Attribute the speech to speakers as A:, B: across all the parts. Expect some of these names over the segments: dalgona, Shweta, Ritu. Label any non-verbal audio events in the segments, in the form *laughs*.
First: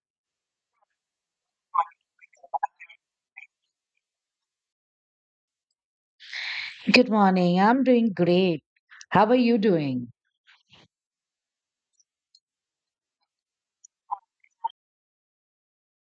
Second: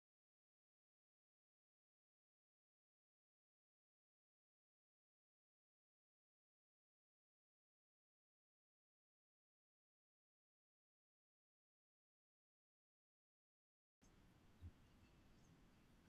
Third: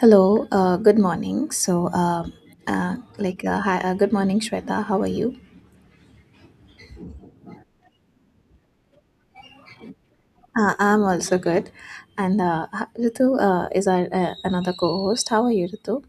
A: Hello, good morning. Hi, good morning, Shweta. How are you?
B: Good morning. I'm doing great. How are you doing?
A: I'm also good. And Ritu is our another co-host. How are you, Ritu?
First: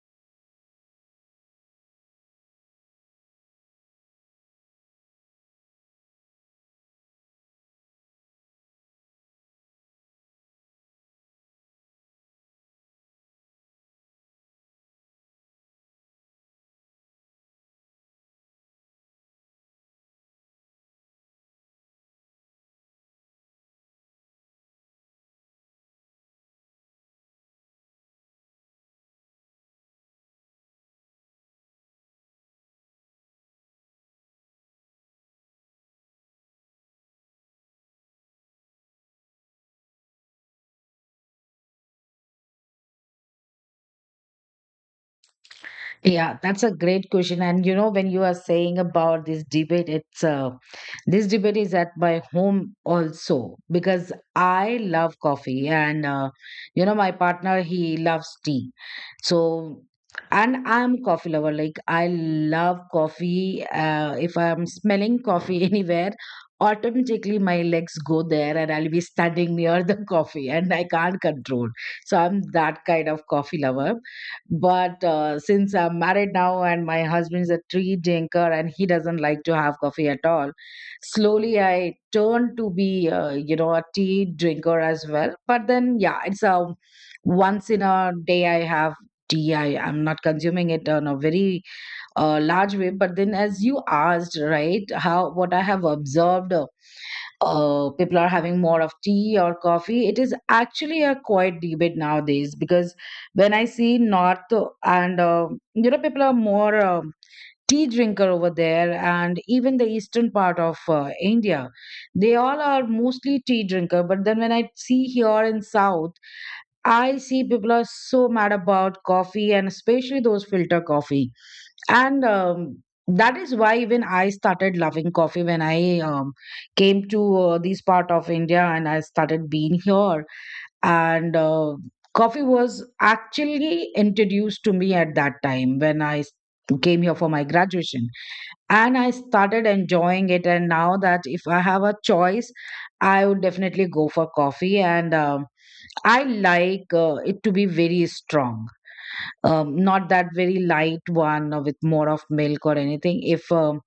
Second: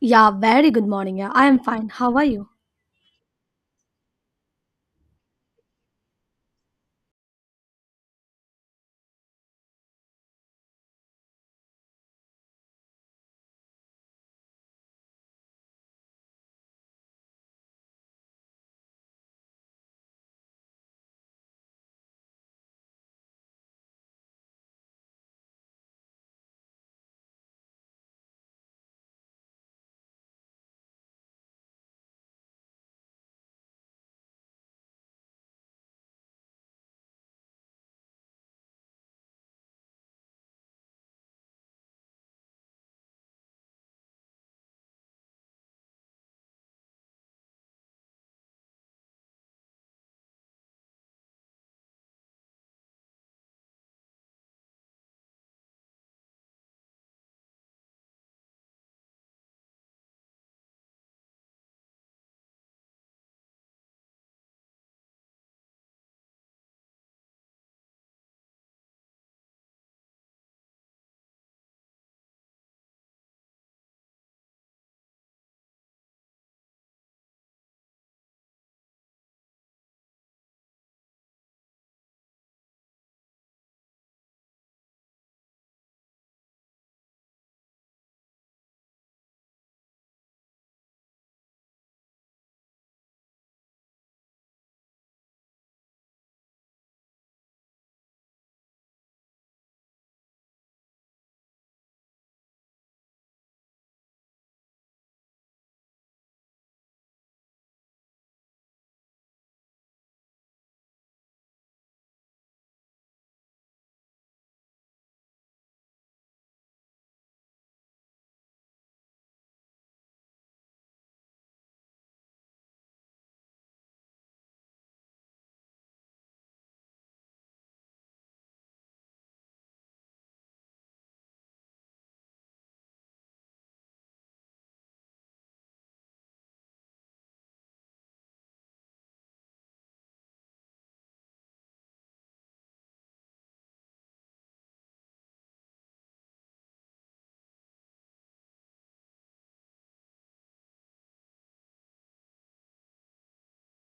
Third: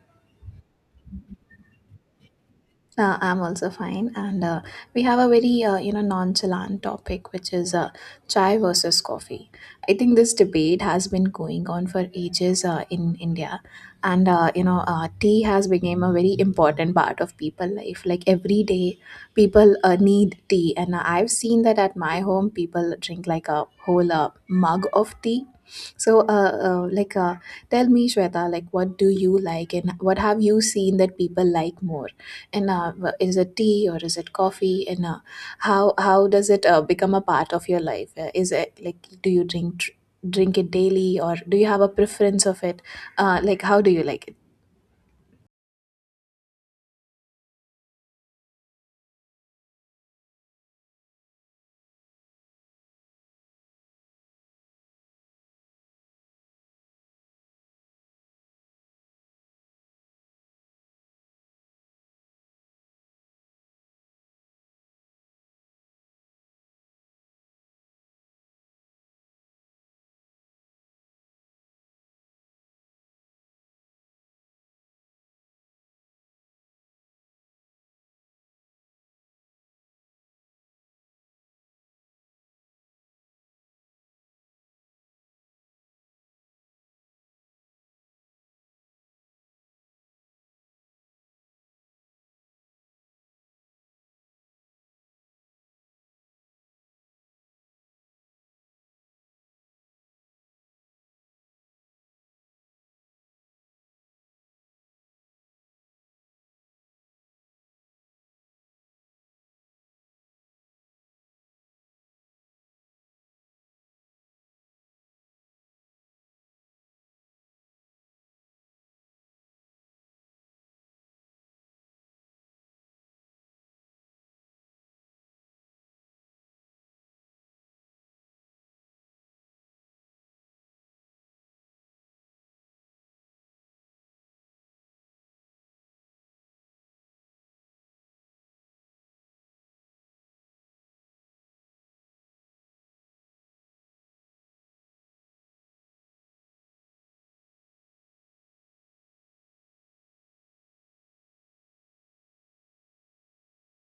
C: Yeah, very good morning. Yeah, I am fine. How are you?
A: I'm also fine, and we have a very nonchalant topic, which is chai versus coffee. I think this debate has been going on for ages in India, and tea has become a very important part of people life. Like every day, people need tea, and I've seen that at my home, people drink like a whole mug of tea. So, uh, uh, like, uh, Tell me, Shweta, like, what do you like, and what have you seen that people like more? And is it tea or is it coffee, and uh, how does it become a part of your life? Is it like, do you drink it daily, or do you have a preference of it? Like, how do you like it?
B: Yeah, that's a great question. And you know, when you are saying about this debate, it's this debate is at my home also because I love coffee, and you know, my partner he loves tea. So, and I'm coffee lover. Like I love coffee. If I'm smelling coffee *laughs* anywhere, automatically my legs go there, and I'll be standing near the *laughs* coffee, and I can't control. So I'm that kind of coffee lover, but since I'm married now and my husband is a tea drinker and he doesn't like to have coffee at all, slowly I turned to be, you know, a tea drinker as well. But then, yeah, it's a, once in a day I have tea. I'm not consuming it on a very large way. But then, as you asked, right, how what I have observed, people are having more of tea or coffee. It is actually a quiet debate nowadays because when I see North and you know, people are more tea drinker over there, and even the eastern part of India, they all are mostly tea drinker. But then when I see here in South, I see people are so mad about coffee and especially those filter coffee. And that is why even I started loving coffee when I, came to this part of India and I started being here. And coffee was actually introduced to me at that time when came here for my graduation. And I started enjoying it. And now that if I have a choice, I would definitely go for coffee. And I like it to be very strong, not that very light one or with more of milk or anything. If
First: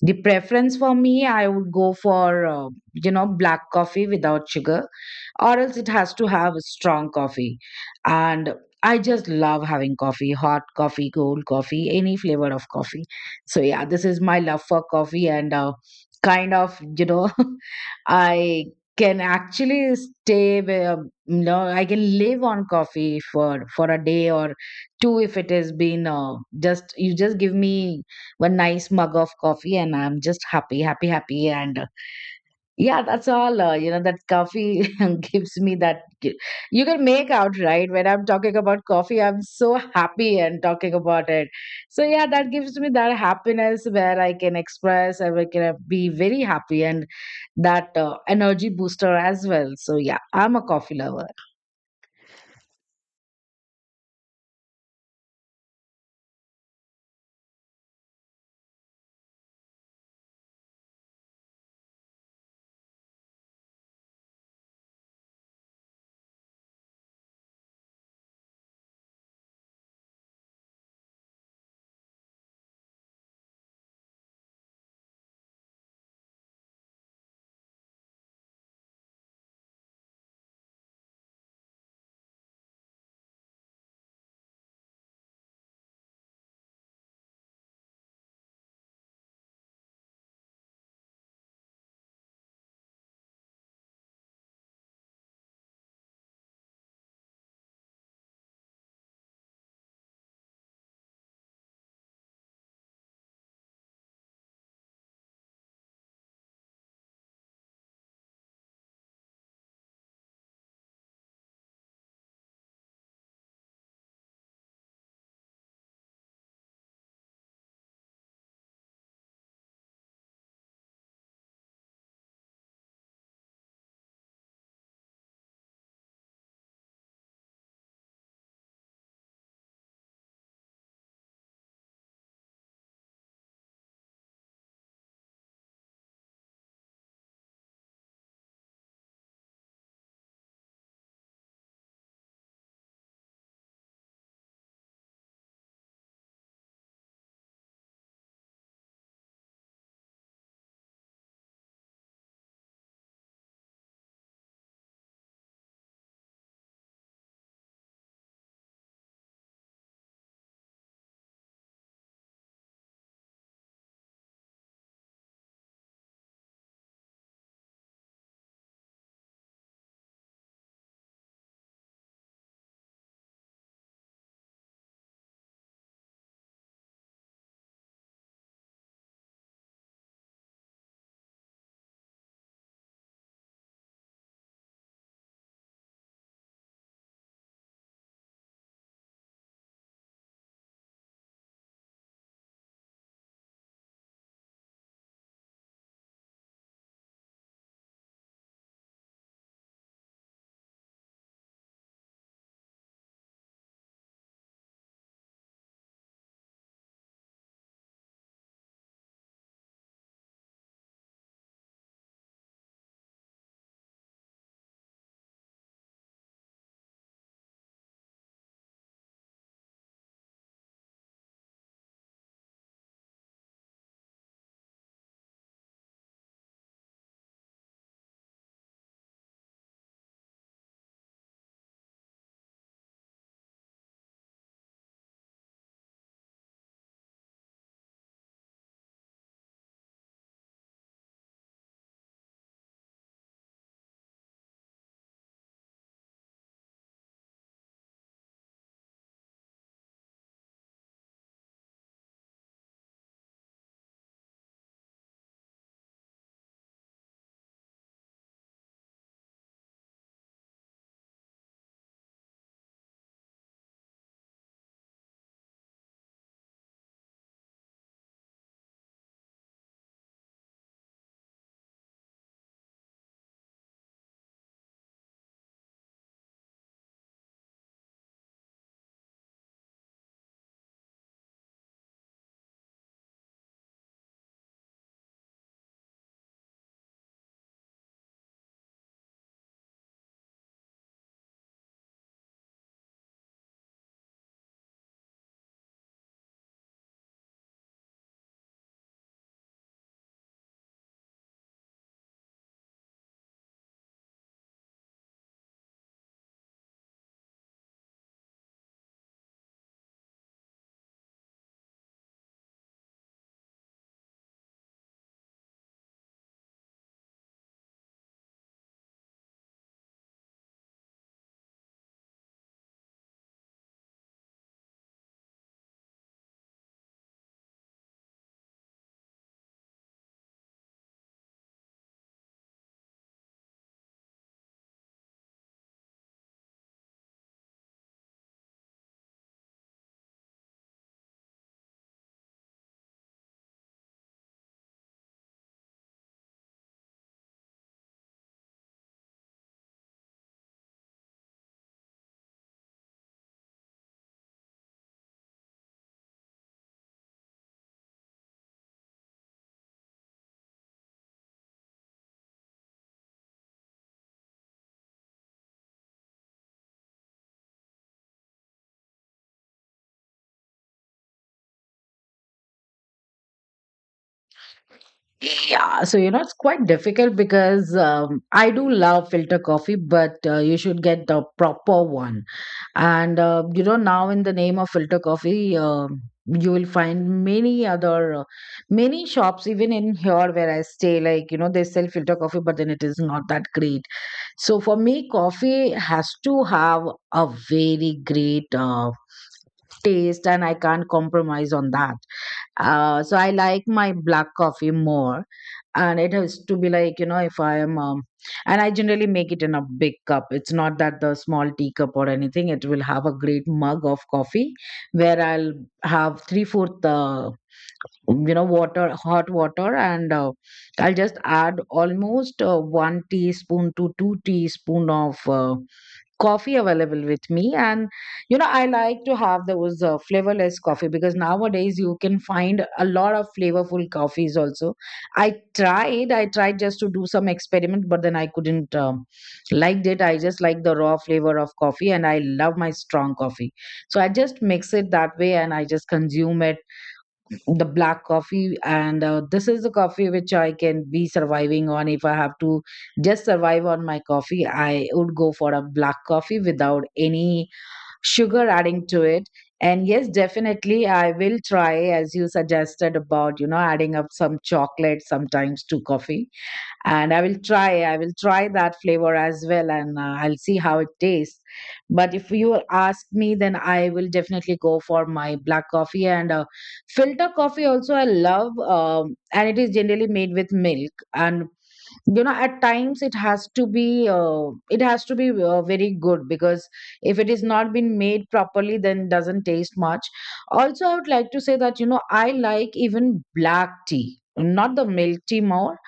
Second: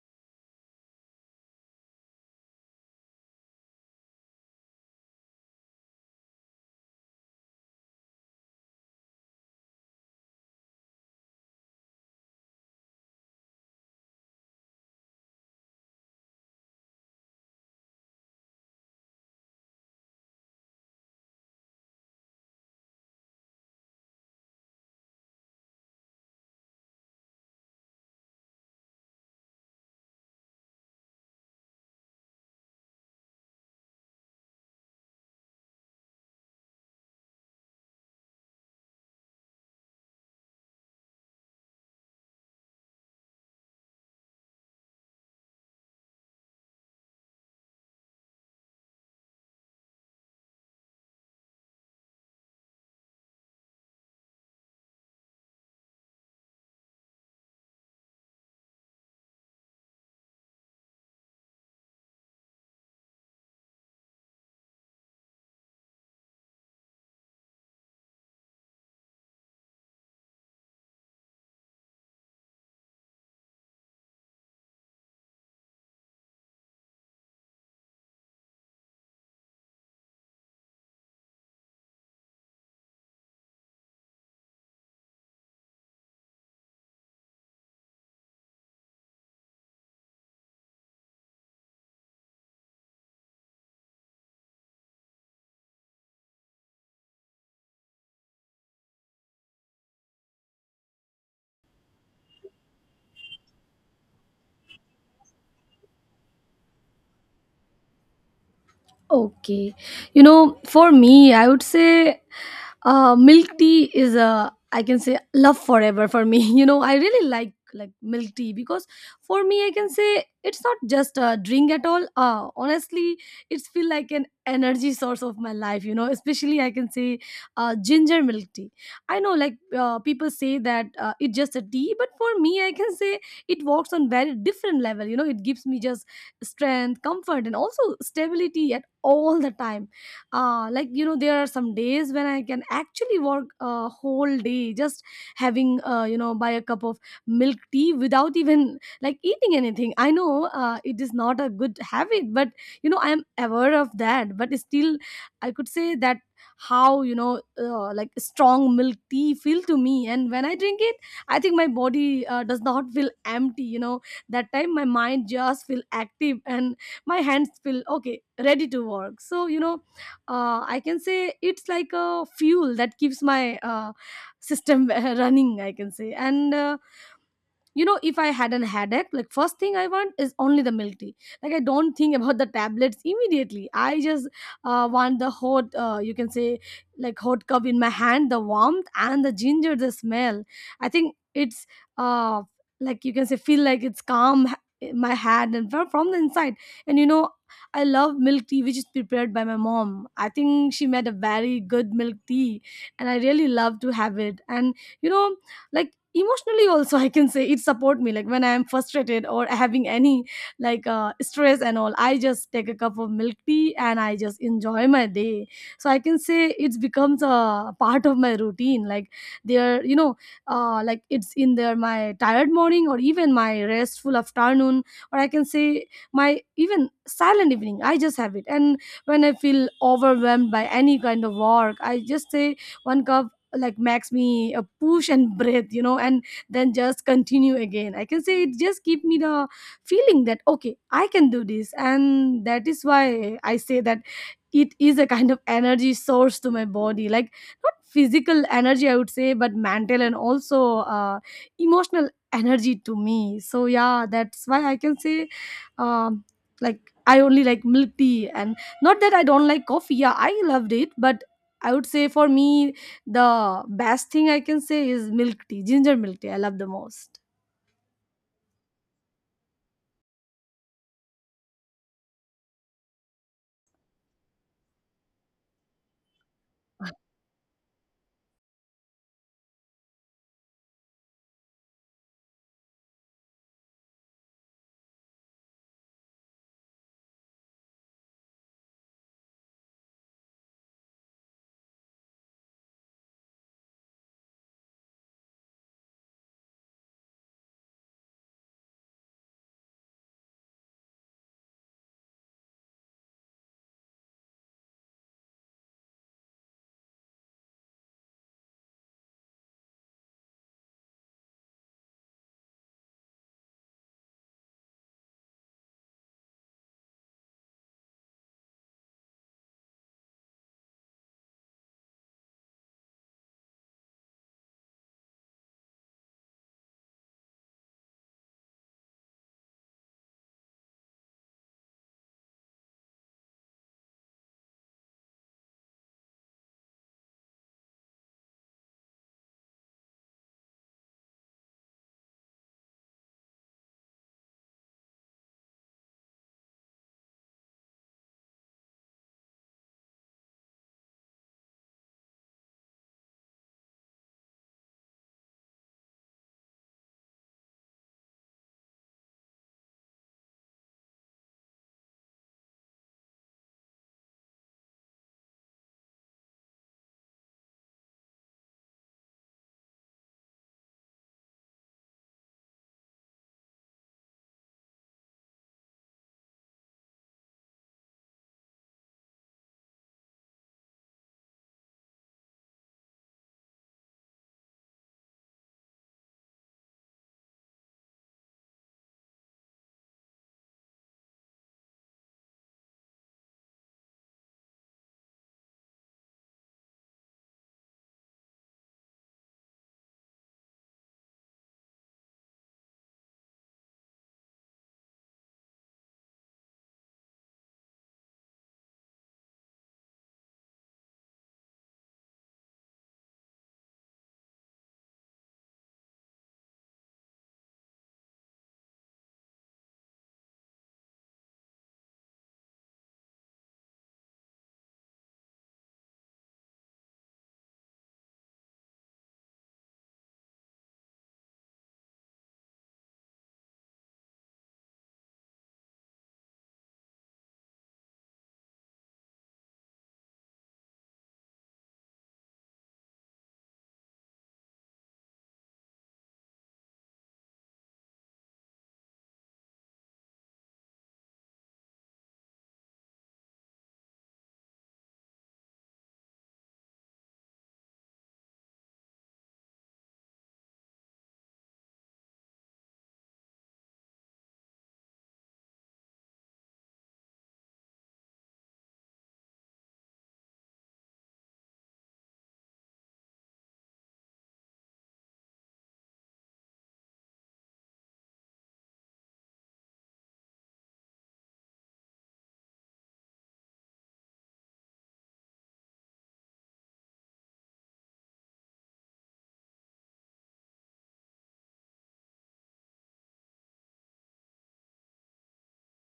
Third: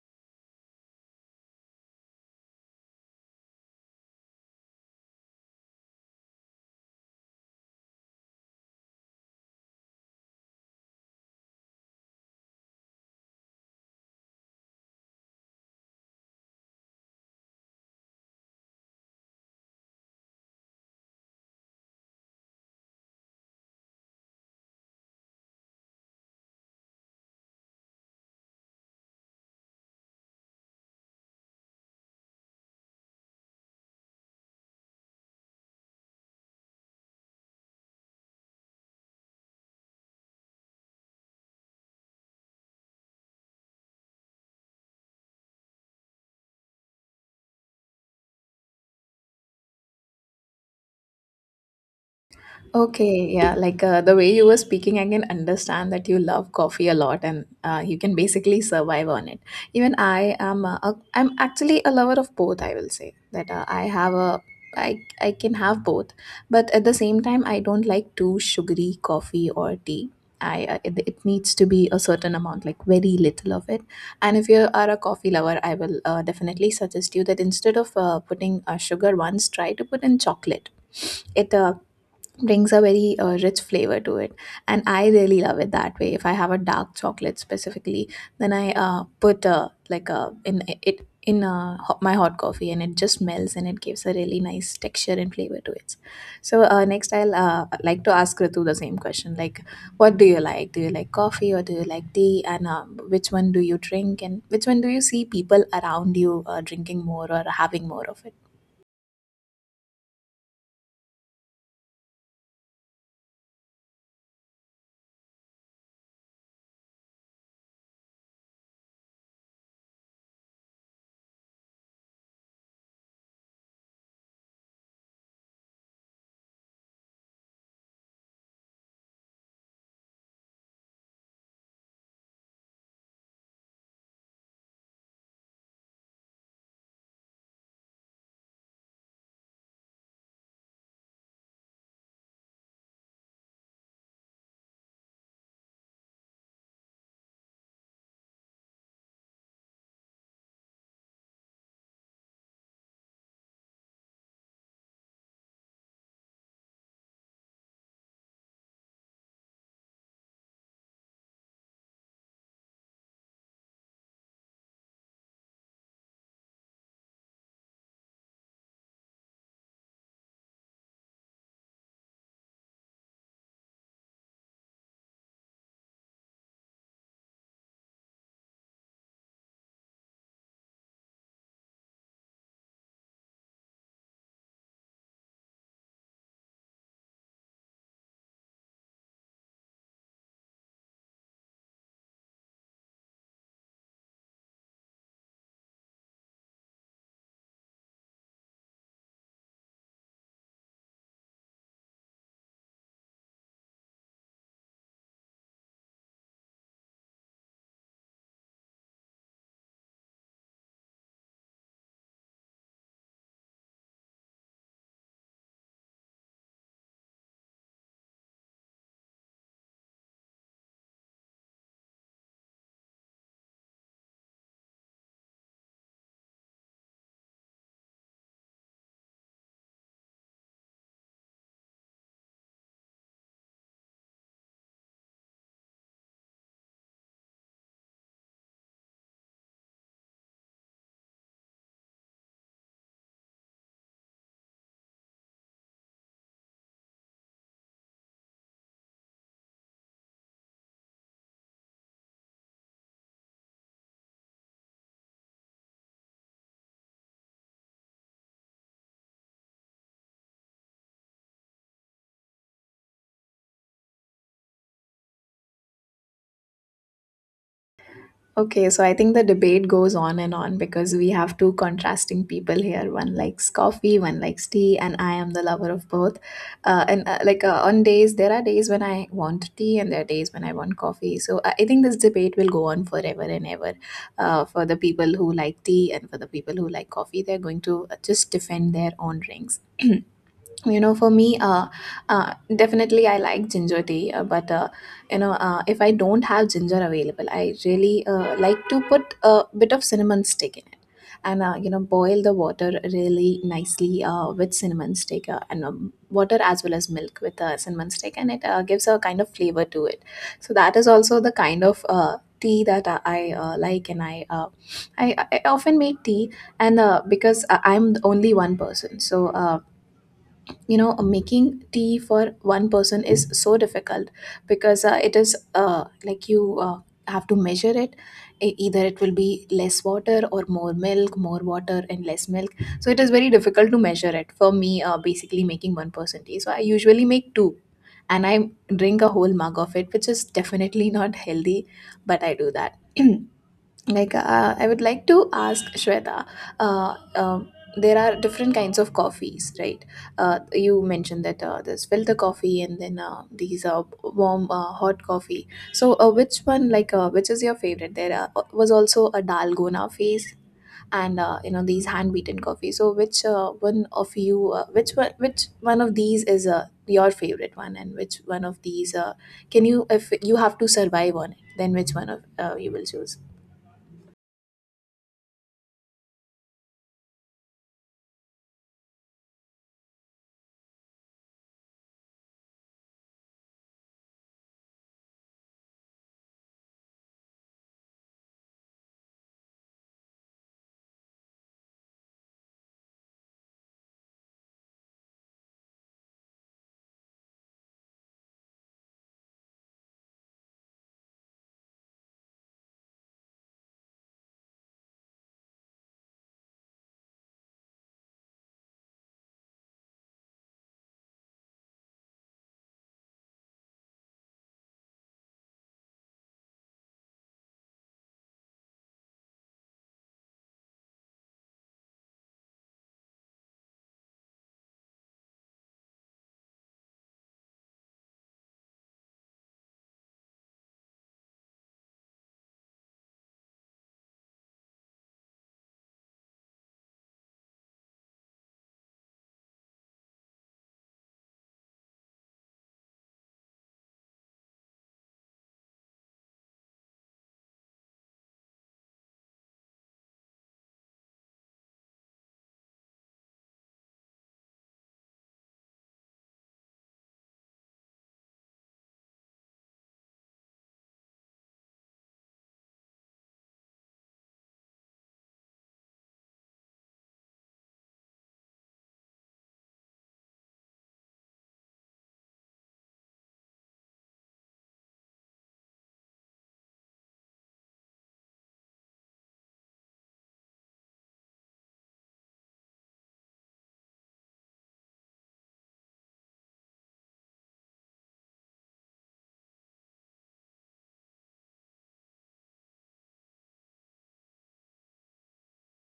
B: the preference for me, I would go for, you know, black coffee without sugar, or else it has to have a strong coffee. And I just love having coffee, hot coffee, cold coffee, any flavor of coffee. So, yeah, this is my love for coffee, and kind of, you know, *laughs* I can actually stay, you know, I can live on coffee for a day or two if it has been just, you just give me one nice mug of coffee, and I'm just happy, happy. And yeah, that's all. You know, that coffee *laughs* gives me that you can make out, right, when I'm talking about coffee I'm so happy and talking about it. So yeah, that gives me that happiness where I can express and I can be very happy, and that energy booster as well. So yeah, I'm a coffee lover.
A: Okay, yeah, like the way you were speaking, I can understand that you love coffee a lot, and you can basically survive on it. Even I am, I'm actually a lover of both. I will say that I can have both, but at the same time, I don't like too sugary coffee or tea. It needs to be a certain amount, like very little of it. And if you are a coffee lover, I will definitely suggest you that instead of putting sugar once, try to put in chocolate. It brings a very rich flavor to it, and I really love it that way. If I have a dark chocolate specifically, then I put, like in it in ho- my hot coffee, and it just melts and it gives a really nice texture and flavor to it. So next I'll like to ask Ritu the same question, like, what do you like? Do you like coffee, or do you like tea? And which one do you drink, and which one do you see people around you drinking more or having more of it?
C: Okay. You know, for me, I would say milk tea is, I can say, love forever for me. *laughs* You know, I really like milk tea because for me, I can say it's not just a drink at all, honestly. It's feel like an energy source of my life, you know, especially, I can say, ginger milk tea. I know, like, people say that it's just a tea, but for me, I can say it works on very different level. You know, it gives me just strength, comfort and also stability at all the time. Like, you know, there are some days when I can actually work a whole day just having, you know, buy a cup of milk tea without *laughs* even like eating anything. I know, it is not a good habit, but you know, I am aware of that, but still I could say that how, you know, like, strong milk tea feel to me. And when I drink it, I think my body does not feel empty, you know. That time my mind just feel active and my hands feel okay, ready to work. So you know, I can say it's like a fuel that keeps my system *laughs* running, I can say. And you know, if I had an headache, like, first thing I want is only the milk tea. Like, I don't think about the tablets immediately. I just want the hot, you can say, like, hot cup in my hand, the warmth and the ginger, the smell. I think it's uh like, you can say, feel like it's calm, in my hand and from the inside. And you know, I love milk tea which is prepared by my mom. I think she made a very good milk tea and I really love to have it. And you know, like, emotionally also, I can say it support me. Like when I am frustrated or having any, like, stress and all, I just take a cup of milk tea and I just enjoy my day. So I can say it becomes a part of my routine. Like, there, you know, like, it's in there, my tired morning or even my restful afternoon, or I can say my even silent evening, I just have it. And when I feel overwhelmed by any kind of work, I just say one cup, like, makes me a push and breathe, you know. And then just continue again. I can say it just give me the feeling that okay, I can do this. And that is why I say that it is a kind of energy source to my body. Like, not physical energy, I would say, but mental and also emotional energy to me. So yeah, that's why I can say, um, like, I only like milk tea. And not that I don't like coffee, yeah, I loved it, but I would say for me, the best thing I can say is milk tea, ginger milk tea. I love the most.
A: Okay, so I think the debate goes on and on because we have two contrasting people here. One likes coffee, one likes tea, and I am the lover of both. And like On days, there are days when I want tea, and there are days when I want coffee. So I think this debate will go on forever and ever. For the people who like tea and for the people who like coffee, they're going to just defend their own rings. *clears throat* You know, for me, definitely I like ginger tea, but if I don't have ginger available, I really like to put a bit of cinnamon stick in it. And boil the water really nicely with cinnamon stick, and water as well as milk with cinnamon stick, and it gives a kind of flavor to it. So that is also the kind of tea that like, and I often make tea. And I'm the only one person, so making tea for one person is so difficult, because it is like you have to measure it. Either it will be less water or more milk, more water and less milk. So it is very difficult to measure it for me, basically making one person tea, so I usually make two, and I drink a whole mug of it, which is definitely not healthy, but I do that. *clears throat* Like, I would like to ask Shweta, uh, um there are different kinds of coffees, right? You mentioned that there's filter coffee, and then these warm hot coffee. So which one like which is your favorite? There was also a dalgona phase, and these hand beaten coffee. So which one of you which one of these is your favorite one, and which one of these can you, if you have to survive on it, then which one of you will choose?
B: Yeah, so you know, it's quite difficult because I do love filter coffee, but you should get the proper one. And you know, now in the name of filter coffee, you will find many other, many shops, even in here where I stay. Like you know, they sell filter coffee, but then it is not that great. So for me, coffee has to have a very great taste, and I can't compromise on that. So I like my black coffee more, and it has to be like, you know, if I am, and I generally make it in a big cup. It's not that the small teacup or anything. It will have a great mug of coffee where I'll have three fourth. You know, water, hot water, and I'll just add almost 1 teaspoon to 2 teaspoon of coffee available with me. And you know, I like to have those flavorless coffee because nowadays you can find a lot of flavorful coffees also. I tried I tried just to do some experiment, but then I couldn't liked it. I just like the raw flavor of coffee and I love my strong coffee. So I just mix it that way and I just consume it, the black coffee. And this is the coffee which I can be surviving on. If I have to just survive on my coffee, I would go for a black coffee without any sugar adding to it. And yes, definitely I will try, as you suggested, about you know, adding up some chocolate sometimes to coffee. And I will try I will try that flavor as well, and I'll see how it tastes. But if you ask me, then I will definitely go for my black coffee. And filter coffee also I love, and it is generally made with milk. And you know, at times it has to be, very good, because if it is not been made properly, then it doesn't taste much. Also I would like to say that you know, I like even black tea, not the milk tea more,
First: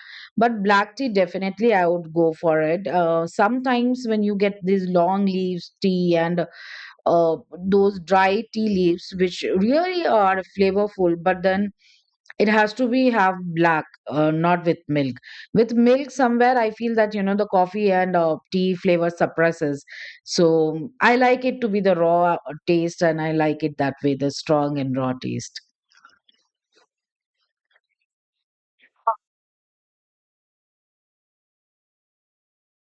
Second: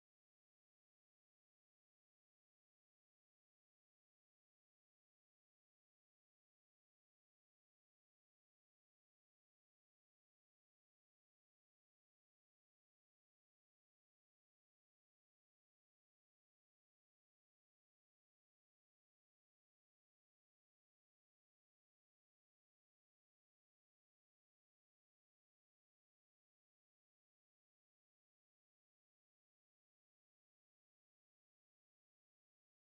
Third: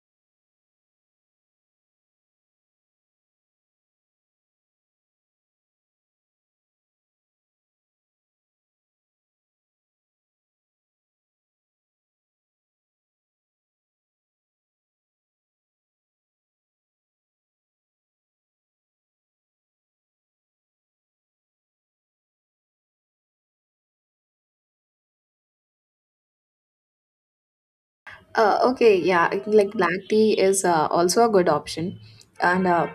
B: but black tea definitely I would go for it. Sometimes when you get these long leaves tea and uh, those dry tea leaves which really are flavorful, but then it has to be half black, not with milk. With milk somewhere I feel that you know the coffee and tea flavor suppresses. So I like it to be the raw taste, and I like it that way, the strong and raw taste.
A: Okay, yeah, I think, like, black tea is also a good option, and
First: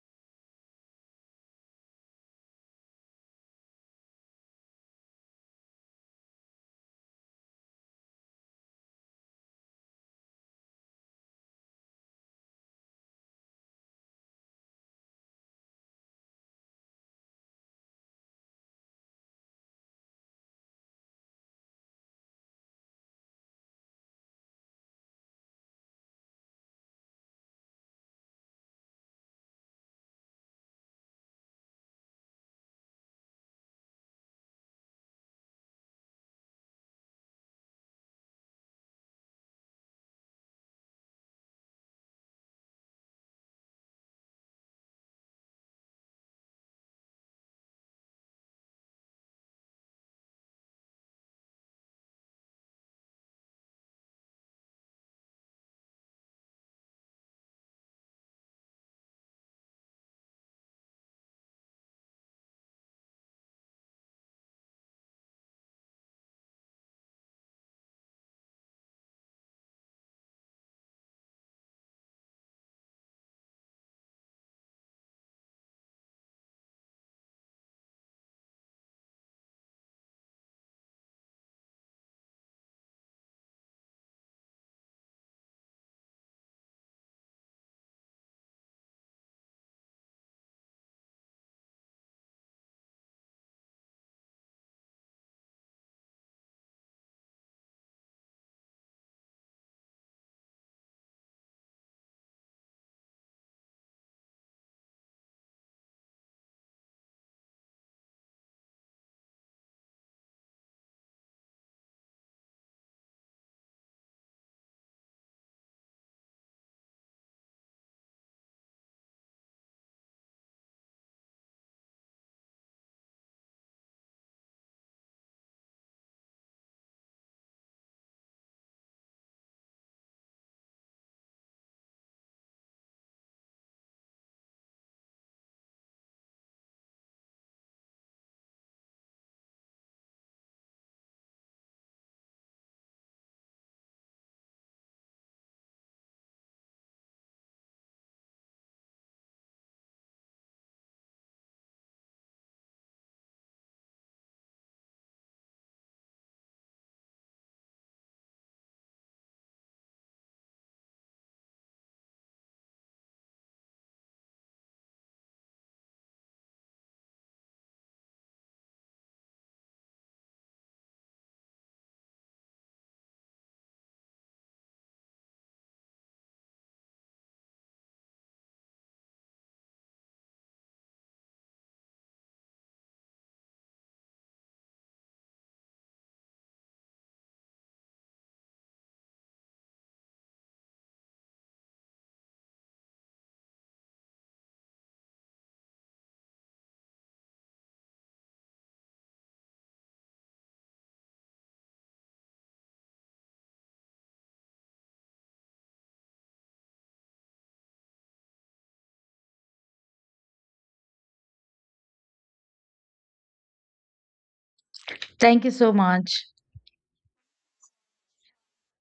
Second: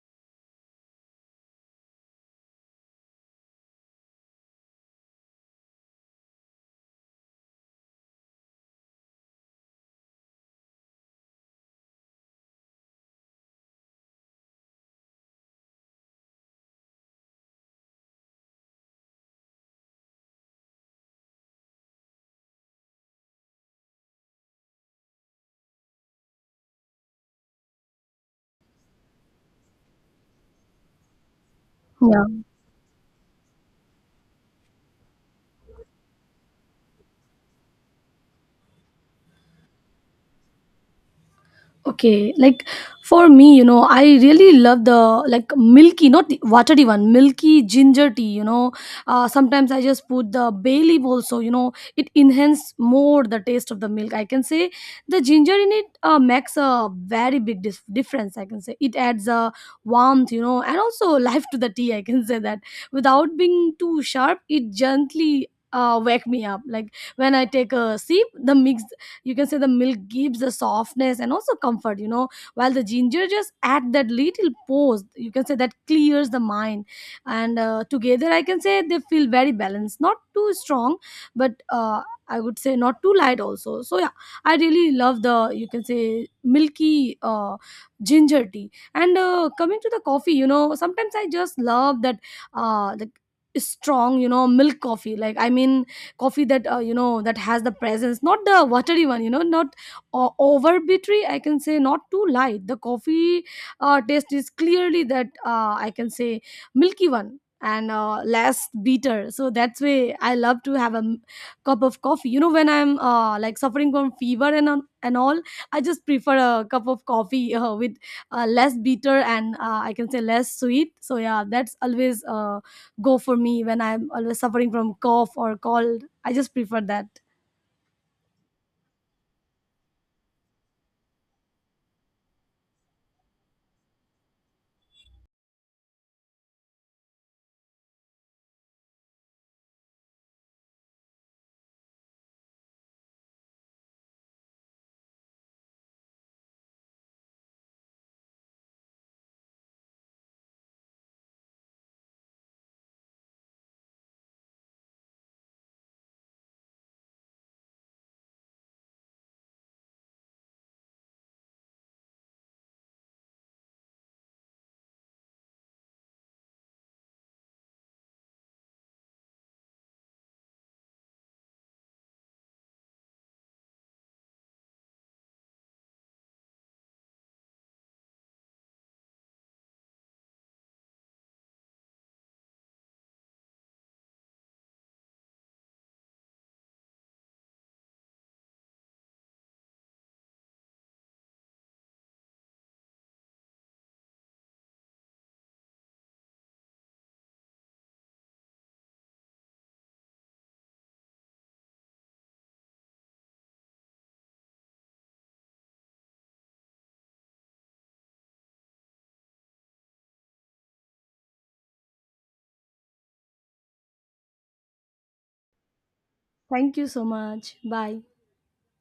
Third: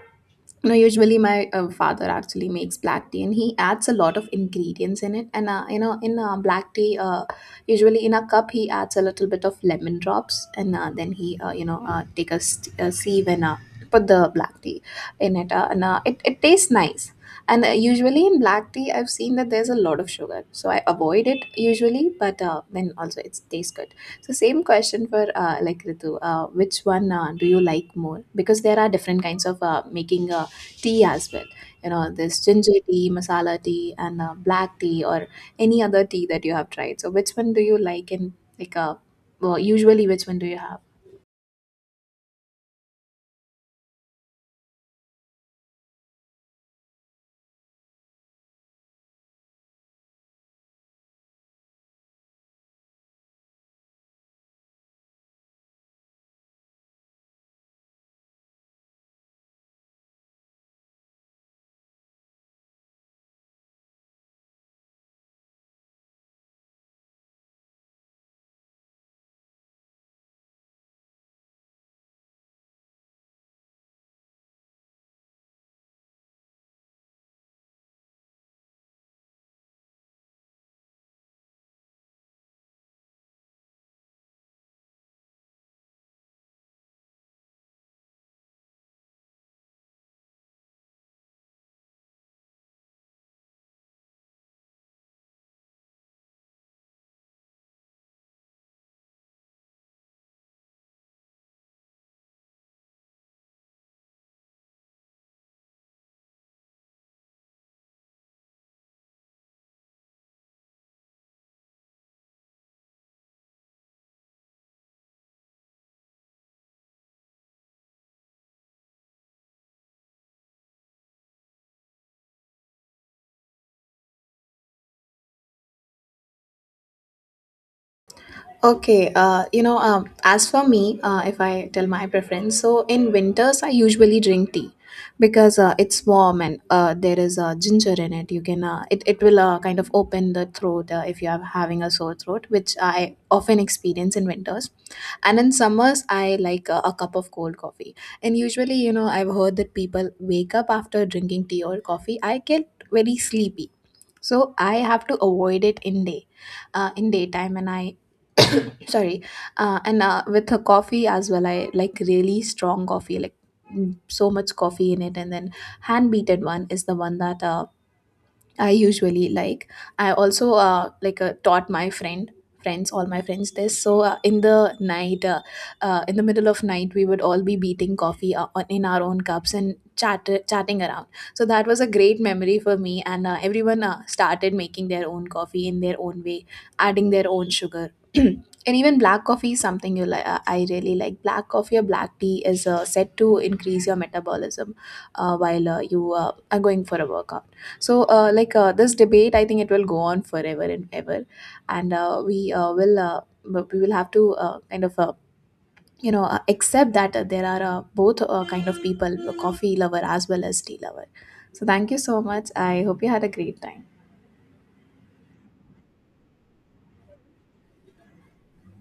A: you know, usually my father actually makes black tea, and he adds a lot of ingredients in it. And you know, in black tea, usually in a cup, he adds a little bit of lemon drops, and then he you know take a, a sieve, and put the black tea in it, and it tastes nice. And usually in black tea, I've seen that there's a lot of sugar, so I avoid it usually, but then also it tastes good. So same question for Ritu, which one do you like more? Because there are different kinds of making tea as well. You know,
C: Yeah.
A: there's ginger tea, masala tea, and black tea, or any other tea that you have tried. So which one do you like? And like, well, usually which one do you have?
C: Okay, like, for me, you know, I really love the, like, milky, not the watery one, milky ginger tea. You know, sometimes I just put the bay leaf also. You know, it enhance more the taste of the milk. I can say the ginger in it makes a very big difference. I can say it adds a warmth, you know, and also *laughs* life to the tea. I can say that without being too sharp, it gently. Wake me up. Like when I take a sip, the mix, you can say the milk gives the softness and also comfort, you know, while the ginger just add that little pose, you can say, that clears the mind. And together, I can say they feel very balanced, not too strong, but I would say not too light also. So yeah, I really love the, you can say, milky, uh, ginger tea. And coming to the coffee, you know, sometimes I just love that, the strong, you know, milk coffee. Like, I mean, coffee that, you know, that has the presence, not the watery one, you know, not over bittery, I can say, not too light. The coffee taste is clearly that, I can say, milky one and less bitter. So that's why I love to have a cup of coffee, you know, when I'm, like, suffering from fever and all. I just prefer a cup of coffee with less bitter and I can say less sweet. So yeah, that's always go for me when I'm always suffering from cough or cold. I just prefer that.
A: Okay, you know, as for me, if I tell my preference, so in winters I usually drink tea, because it's warm and there is ginger in it. You can it will kind of open the throat if you are having a sore throat, which I often experience in winters. And in summers, I like a cup of cold coffee. And usually, you know, I've heard that people wake up after drinking tea or coffee. I get very sleepy, so I have to avoid it in daytime, and I sorry, and with a coffee as well I like really strong coffee, like so much coffee in it, and then hand beaten one is the one that I usually like. I also like taught my friend friends all my friends this. So in the middle of night, we would all be beating coffee in our own cups and chatting around. So that was a great memory for me, and everyone started making their own coffee in their own way, adding their own sugar. *clears throat* And even black coffee is something you like. I really like black coffee, or black tea is said to increase your metabolism while you are going for a workout. So, this debate, I think it will go on forever and ever, and we will have to accept that there are both kind of people, a coffee lover as well as tea lover. So, thank you so much. I hope you had a great time.
B: Thank you so much.
C: Thank you so much. Bye.